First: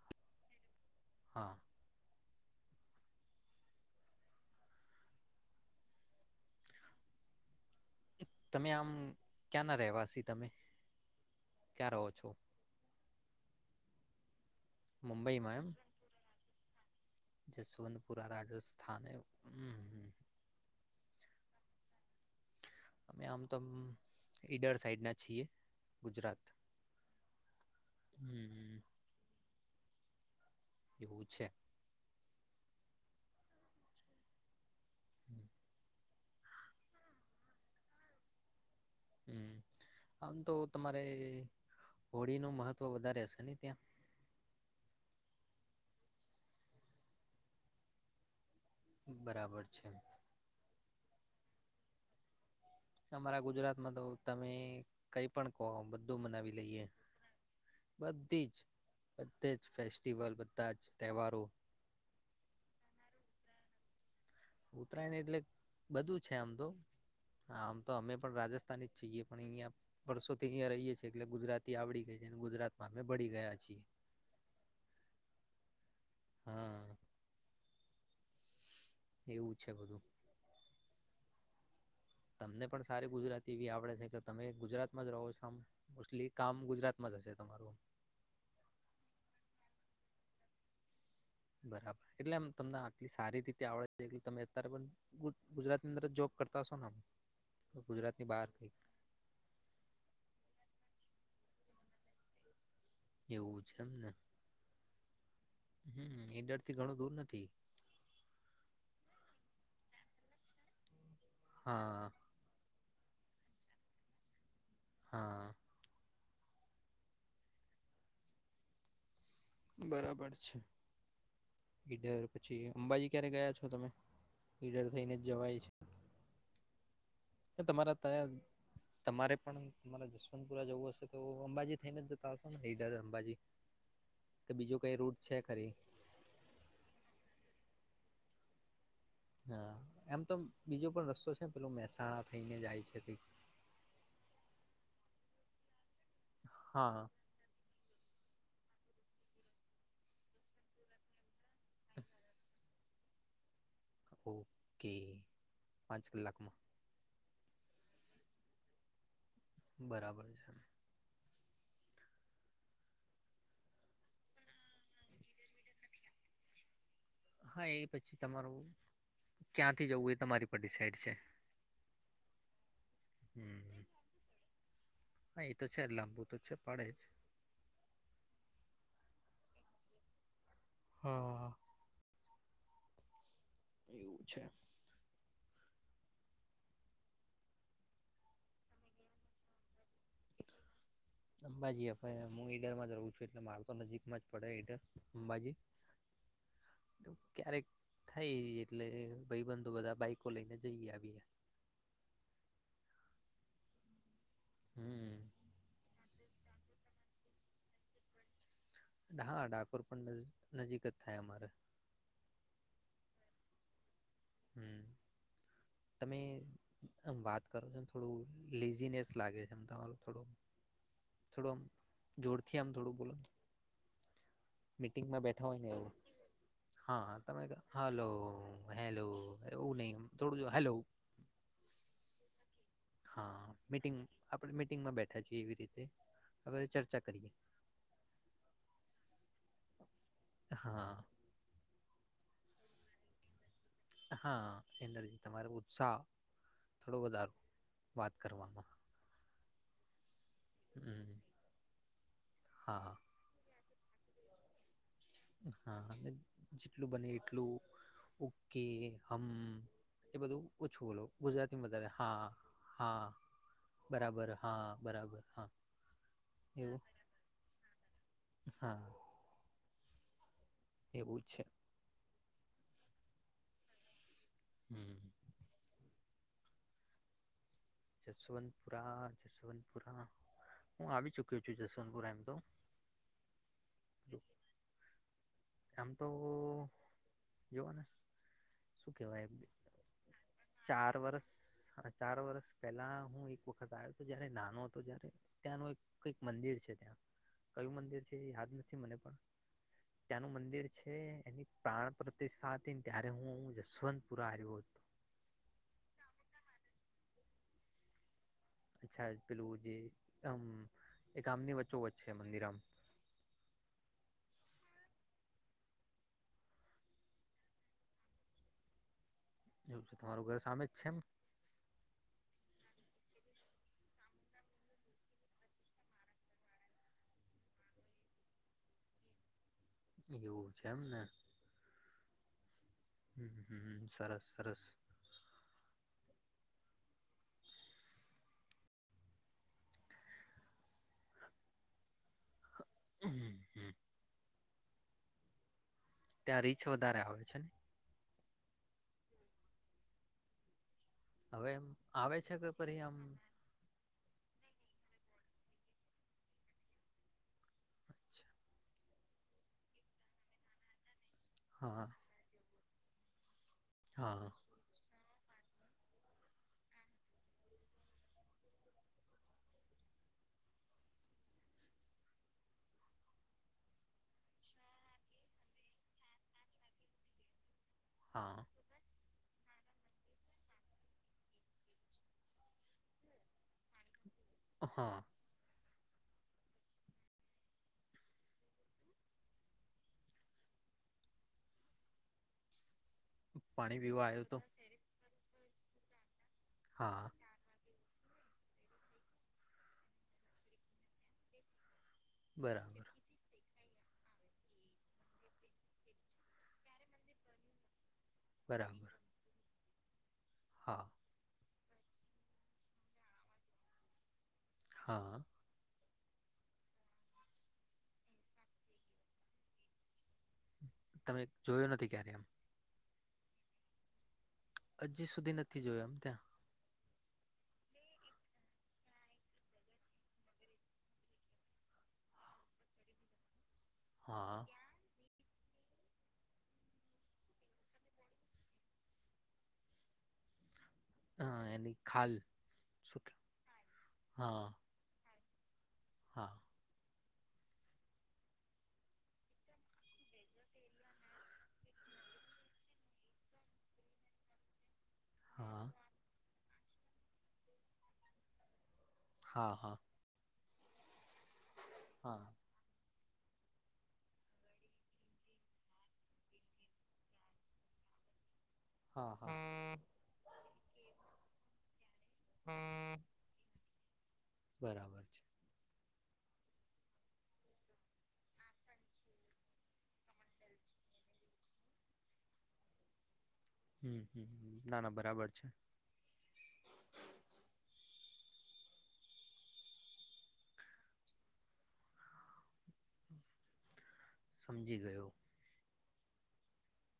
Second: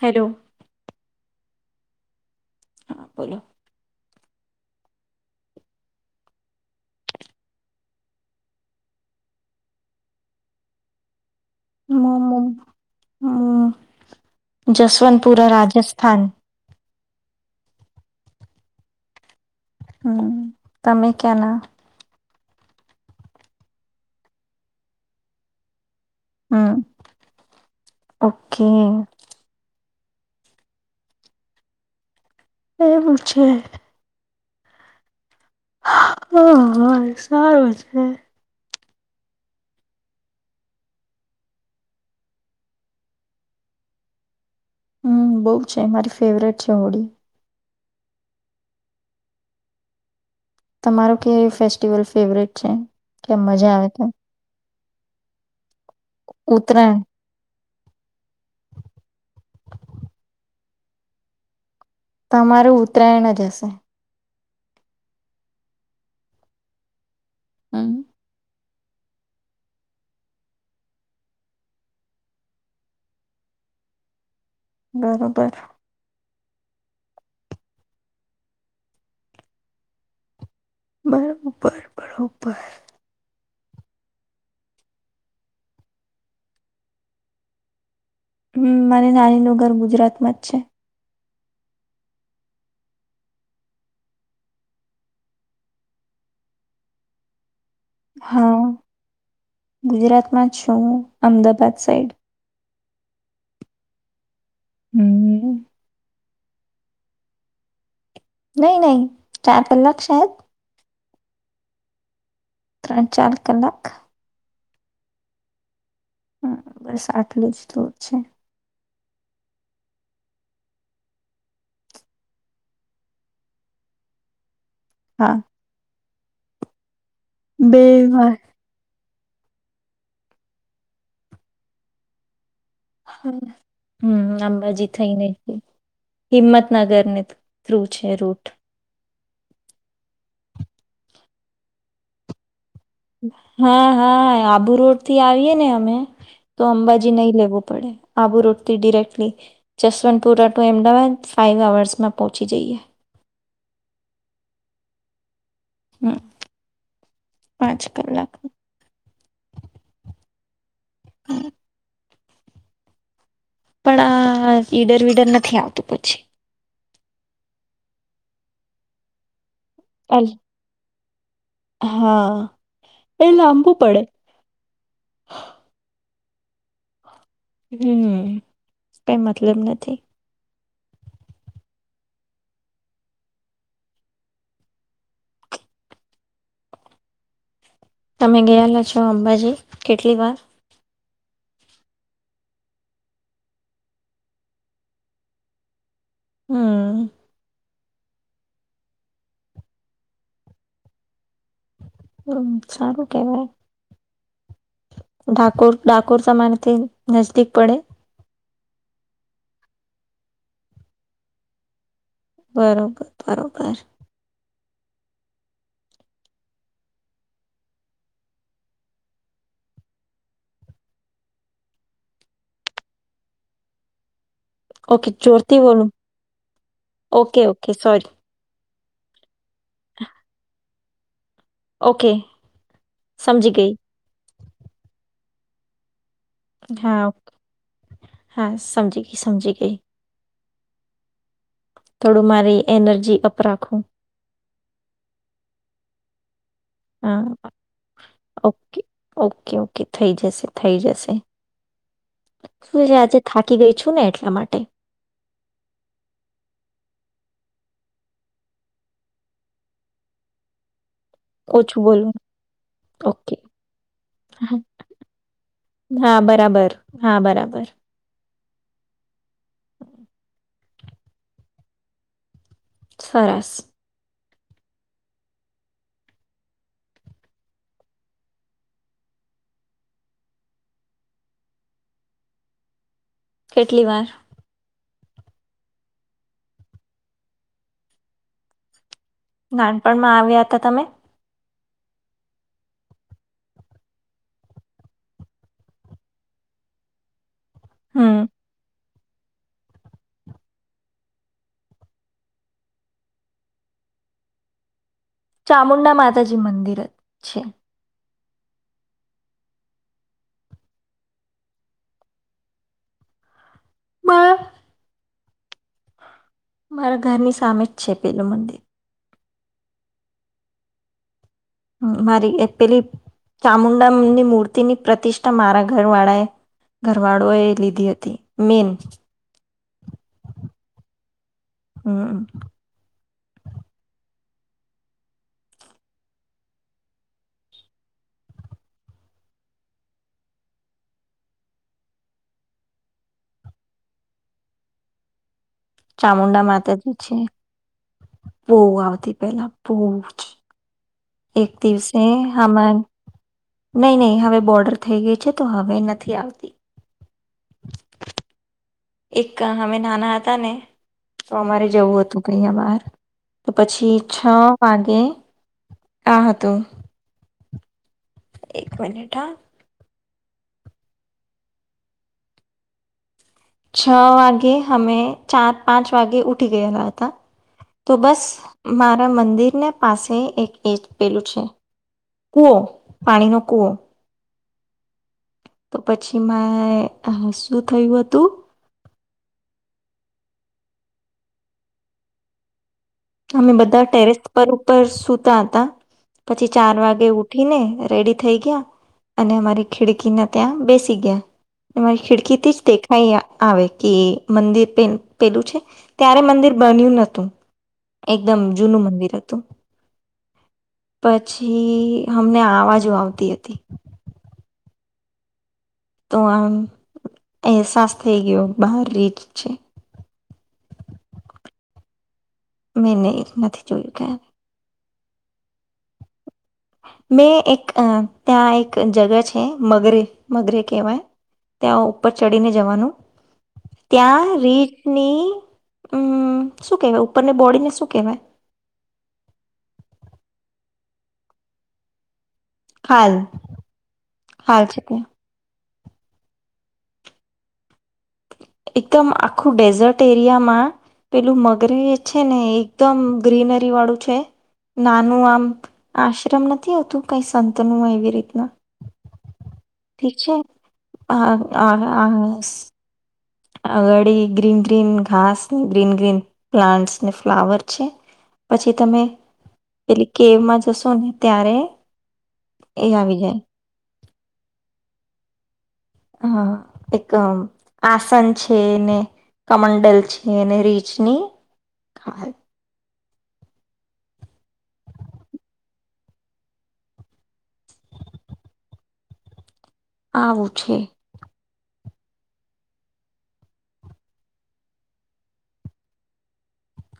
Hello! હા. [inaudible] હા બોલો.? તમે આમ ક્યાં ના રહેવાસી તમે.? ક્યાં રહો છો મમમ હાઆઆ જસવંતપુરા મુંબઈમાં એમ રાજસ્થાન. જસવંતપુરા રાજસ્થાન એમ હમ. હમ! તમે કયાનાં.? અમે, આમ તો, ઈડર સાઈડ ના છીએ. ગુજરાત હમ ઓકે. હમ એવું છે. એ પછે. હા સારું છે. હમ આમ તો તમારે હોળી ન મહત્વ વધારે હશે ને ત્યાં. હમ બહ છે મારી ફેવરેટ છે હોડી. બરાબર છે. મારો કય ફેસ્ટિવલ ફેવરેટ. છે કે અમારા મજા આવે ગુજરાતમાં તો તમે. કઈ પણ. બધું મનાવી લઈએ ઉત્તરાયણ બધી જ બધે જ ફેસ્ટિવલ. બધા જ તહેવારો. તમારું ઉત્તરાયણ જ હશે. ઉત્તરાયણ એટલે બધું છે આમ તો આમ તો હમ અમે પણ રાજસ્થાન જ છએ પણ અહિયાયા વર્ષોથી અહ રહીએ છીએ એટલે ગુજરાતી આવડી ગઈ છે ગુજરાતમાં અમે ભળી ગયા છીએ. બરોબર. હા એવું છે બધું બરાબર. તમને પણ સારી ગુજરાતી વી આપડે છે કે તમે ગુજરાતમાં જ રહો છો આમ મોસ્ટલી કામ ગુજરાતમાં જ હશે તમારું. હમ મારી નાની ન ઘર ગુજરાતમાં જ છે. બરાબર એટલે આમ તમને આટલી સારી રીતે આવડે છે એટ તમે અત્યારે પણ ગુજરાતની અંદર જોબ કરતા હશો ને. ગુજરાતની બહાર હા કઈ ગુજરાતમાં જ છું. અમદાબાદ સાઈડ. એવું છે એમને. હમ. નીડર થી ઘણું દૂર નથી નહી નહી ચાર કલાક શાયદ. હા. ત્રણ ચાર કલાક. હા. હમ બસ આટલું જ તો છે. બરાબર છેધર પછી અંબાજી ક્યારે ગયા છો તમે. ઈડર થઈને જ હા જવાય છે. એ તમારા થયા. વાર તમારે પણ તમારે જસવંતપુરા જવું હશે તો અંબાજી થઈને જતા આવશે. હમ કે બીજો અંબાજી કઈ રૂટ થઈને છે ખરી હિંમતનગર ને. થ્રુ છે રૂટ. હા એમ તો બીજો પણ રસ્તો છેને પેલો મહેસાણા થઈને જાય છે. કઈક હા હા આબુ રોડ થી આવીએે ને અમે. તો હા અંબાજી નહી લેવું પડે. આબુ રોડથી directly Jaswantpura to Ahmedabad five અવર્સમાં પહોંચી જઈએ. ઓકે. પાંચ કલાકમાં. પાંચ કલાક. બરાબર છે. [inaudible] પણ આ ઈડર વિડર નથી આવતું પછી હા એ પછી તમારું ક્યાંથી જવું એ અલ તમારી પર ડીસાઇડ છે. હા, એ લાંબુ પડે હ એ તો છે જ ના. તો છે પડે જ. હમ કઈ મતલબ નથી. હા હ. એવું છે? તમે ગયેલા છો અંબાજી કેટલી વાર? અંબાજી હું ઈડરમાં જ રહું છું એટલે મારુ તો નજીકમાં જ પડે ઈડર અંબાજી. હમ્મ ક્યારેક થઈ એટલે ભાઈબંધુ બધા બાઈકો લઈને જઈ આવીએ. હમ સારું કેહવાય. ઠાકોર હમ ડાકોર ડાકોર તમારથી નજદીક પડે? હા ડાકોર પણ નજ નજીક જ થાય અમારે. બરોબર બરોબર. હમ તમે આ વાત કરો છો ને થોડું લેઝિનેસ લાગે છે તમાર. થોડું થોડું આમ જોરથી આમ થોડું બોલો. ઓકે મીટંગમાં બેઠા જોરથી હોયને એવ બોલું હા હા ઓકે તમે કે ઓકે હાલો. Sorry hello. એવું નહીં થોડું જો હેલો ઓકે. સમજી હા ગઈ મીટિંગ આપડે મીટિંગમાં બેઠ આ જીવી રીતે હવે ચર્ચા હા કરીએ ઓકે હા સમજી ગઈ સમજી ગઈ. હા. થોડું મારી એનર્જી અપ રાખુ. હા એનર્જી તમારે ઉત્સાહ થોડો વધારો હા વાત કરવામાં ઓકે ઓકે ઓ કે થઈ જશે. થઈ જશે હમ શું હા છે આજે થાકી ગઈ છું ને એટલા માટે. હા જેટલું બને એટલું ઓકે હમ એ બધું ઓછું બોલો. ગુજરાતીમાં ઓછું વધારે બોલું હા હા ઓકે બરાબર હા બરાબર હા હા બરાબર એવું હા બરાબર હા એવું જ છે સરસ હમ જસવંતપુરા જસવંતપુરા હું આવી ચુક્યો છું જસવંતપુરા એમ તો કેટલી વાર આમ તો જોવોને નાનપણમાં આવ્યા હતા તમે હા ચાર વર્ષ પહેલા હું એક વખત આયો હતો ત્યારે નાનો હતો જ્યારે ત્યાંનું એક કઈક મંદિર છે ત્યાં કયું મંદિર છે હમ અ યાદ નથી મને પણ ત્યાંનું મંદિર છે એની પ્રાણ પ્રતિષ્ઠા હતીને ત્યારે હું જસવંતપુરા આયો હતો. ચામુંડા માતાજી મંદિર જ છે. અચ્છા પેલું જેમ એ ગામની વચ્ચો વ છે મંદિર આમ બા- મારા ઘરની સામે જ છે પેલું મંદિર તમારું ઘર સામે જ છે એમ મારી એ પેલી ચામુુંડાની મૂર્તિની પ્રતિષ્ઠા મારા ઘરવાળાએ ઘરવાળોએ લીધી હતી મેન. એવું છે એમને હમ. હ હ સરસ સરસ. હમ હમ. [unintelligible] ત્યાં ચામુન્ડા રીચ માતાજી વધારે છે. આવે ને પો આવતી પેલા પોવ જ હવે એક એમ દિવસે આવે છે કે હન પરી આમ નહી નહી હવે બોર્ડર થઈ ગઈ છે તો હવે નથી આવતી. એક અમે નાના હતા ને તો અમારે હા જવું હતું કહયા બહાર તો પછી છ હા વાગે આ હા તો એક મિનિટ હા છ વાગે હમે ચાર પાંચ વાગે ઉઠી ગયેલા હતા. તો બસ હા મારા મંદિર પાસે એક એજ પેલું છે કૂવો પાણીનો કૂવો હા. તો પછી મા હે શું થયું હતું. અમે પાણી બધા પીવા ટેરેસ આવ્યો હતો. પર ઉપર સુ ત હતા પછી ચાર વાગે હા ઉઠી ને રેડી થઈ ગયા અને અમારી ખિડકીને ત્યાં બેસી ગયા. મારી ખિડકી થી જ બરાબર. દેખાઈયા આવે કે મંદિર પેલું છે ત્યારે મંદિર બન્યું નતું એકદમ જૂનું બરાબર મંદિર હતું. હા પછી અમને અવાજો આવતી હતી! હા. તો આમ અહેસાસ થઈ ગયો, બહાર રી જ છે. તમે જોયું નથી ક્યારે એમ? મેં નહીં, એ નથી જોયું કે. હજી સુધી નથી જોયો, એમ ત્યાં. મેં એક ત્યાં એક જગા છે, મગરે મગરે કહેવાય, ત્યાં ઉપર ચડીને જવાનું. ત્યાં હા. રીતની. હમ, શું કેવાય ઉપરને બોડીને શું કેહેવાય? હ, એની ખાલ. શું હાલ કે હા હાલ છે ત્યા. હા. એકદમ આખું ડેઝર્ટ એરિયામાં પેલું મગરે છે ને, એકદમ ગ્રીનરી વાળું છે. નાનું આમ હા. આશ્રમ નથી આવતું, કંઈ સંત નું હો એવી રીતના. હા, હા. ઠીક છે હ! હા, હા. આંગળ ગ્રીન ગ્રીન ઘાસ, ને ગ્રીન ગ્રીન પ્લાન્ટસ, ને ફ્લાવર છે. પછી તમે હા હા પેલી કેવમાં જશો ને, ત્યારે. એજ આવી જાય. બરાબર છે. હ, એક આસન છે ને કમંડલ છે, અનેને રીચની. હમ, હમ. ના, ના. બરાબર છે. આવું છેે. સમજી ગયો!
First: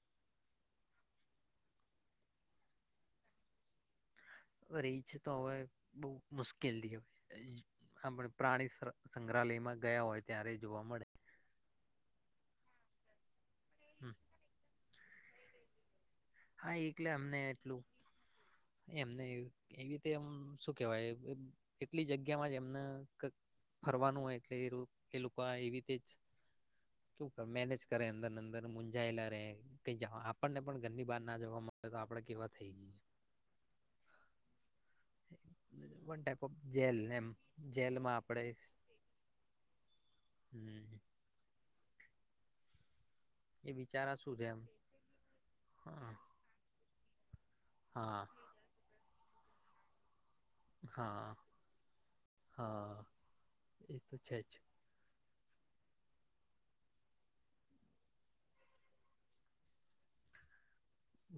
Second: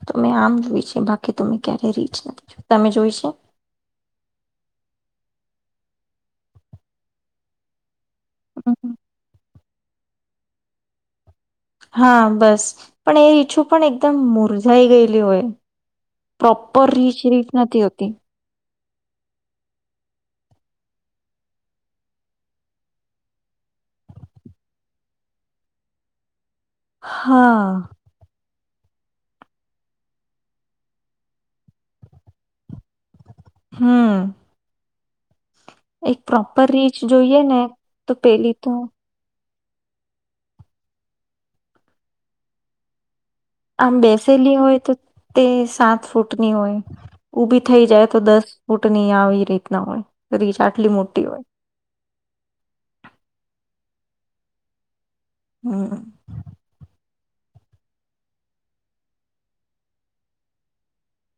તમે આમ જોય છે, બાકી તમે ક્યારે રીચ નથી, તમે જોય છે. રહી છે, તો હવે બહુ મુશ્કેલથી હવે. આપણે પ્રાણી હમ. સંગ્રહાલયમાં. ગયા હોય ત્યારે જોવા મળે. હા, બસ, પણ એ ઈચ્છું. પણ હમ એકદમ મુરજાઈ ગઈ! કરતી હોય. હા પ્રોપર એટલે રીચ અમને રીફ એટલું નથી હોતી. એમને એવી રીતે, એમ શું કેવાય, એટલી જગ્યામાં જ એમને ફરવાનું હોય, એટલે એ એ લોકો એવી રીતે જ. તું હા મેનેજ કરની અંદર અંદર. મુંજાયેલા રે, કંઈ જ. આપણને પણ ઘરની બાર ના જવા મળે, તો આપડે કેવા થઈ જઈ? હમ. હ. એક પ્રોપર રીચ જોઈએ ને, તો જેલમાં આપણે પેલી તો. હમ. એ આમ બિચારા શું છે બેસેલી એમ હોય તો તે સાત હા ફૂટની હોય. ઉભી થઈ જાય હા તો દસ ફૂટ નની આવી. પ્રીતના હોય. કરી ચાટલી મોટી હા હોય. અચ્છા અચ્છા. હમ.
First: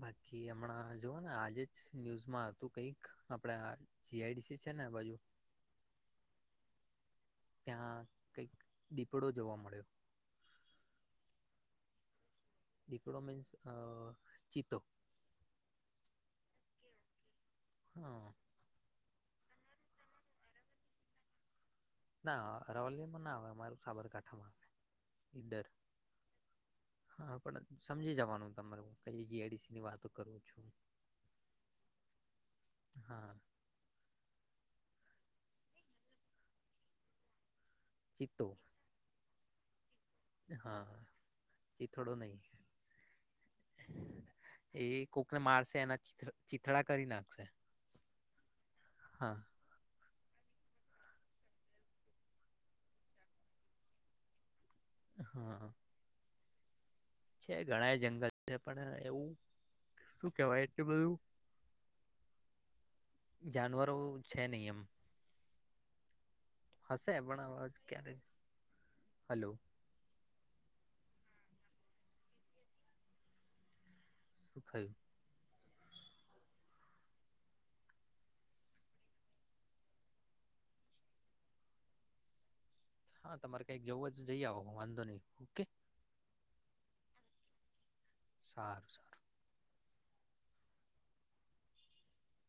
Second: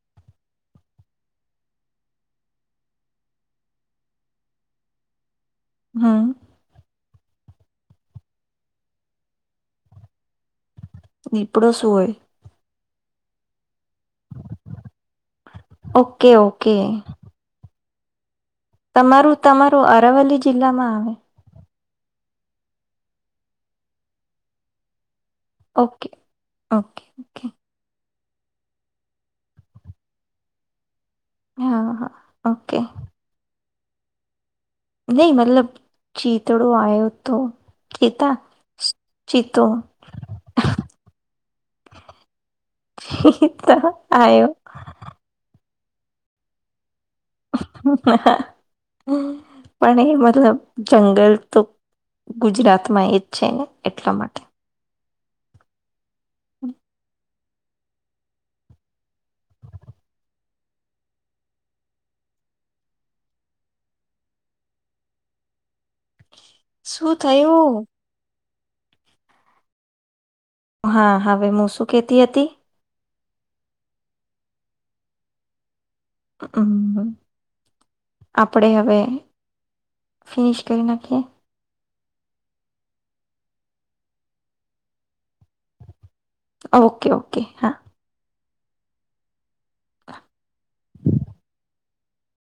બાકી હમણાં જોવા ને આજે જ ન્યૂઝમાં હતું કઈક આપણે જીઆઈડીસી છે ને બાજુ. હા. ત્યાં કઈક દીપડો જોવા મળ્યો. [unintelligible] શું હોય. દીપડો means a cheetah. Okay okay. હા. તમારું તમારું અરવલ્લી જિલ્લામાં આવે. ના અરવલ્લીમાં ના આવે અમારું સાબરકાંઠામાં આવે. ર ઓકે ઓકે હા ઓકે પણ સમજી જવાનું. હું ક જીઆડીસી ની વાત કરું છું. હા હા ઓકે. હા નહી મતલબ ચીતડો આય ઉ તો. ચીતા ચિતતો ચીતો હા ચિતથડો નહી ચીતા આવ્યો એ કોકને મારશે એના. [unintelligible] કરી નાખશે. હા [unintelligible] મતલબ જંગલ તો ગુજરાતમાં એ જ છે ને એટલા માટે. હા. હમ. છે ઘણા એ જંગલ છે પણ એવું. શું કેવાય બધું જાનવરો છે નહીં એમ. શું હશે પણ અવાજ થયું ક્યારે. હલો. હા હવે હું શું કતી હતી. શફાય. હમ આપણેે હવે ફિનિશ કરી નાખીએ. હા તમારે કઈક જવું જ જઈ આવો વાંધો નહીિ ઓકે. ઓકે ઓકે હા. સારું સારું. [inaudible]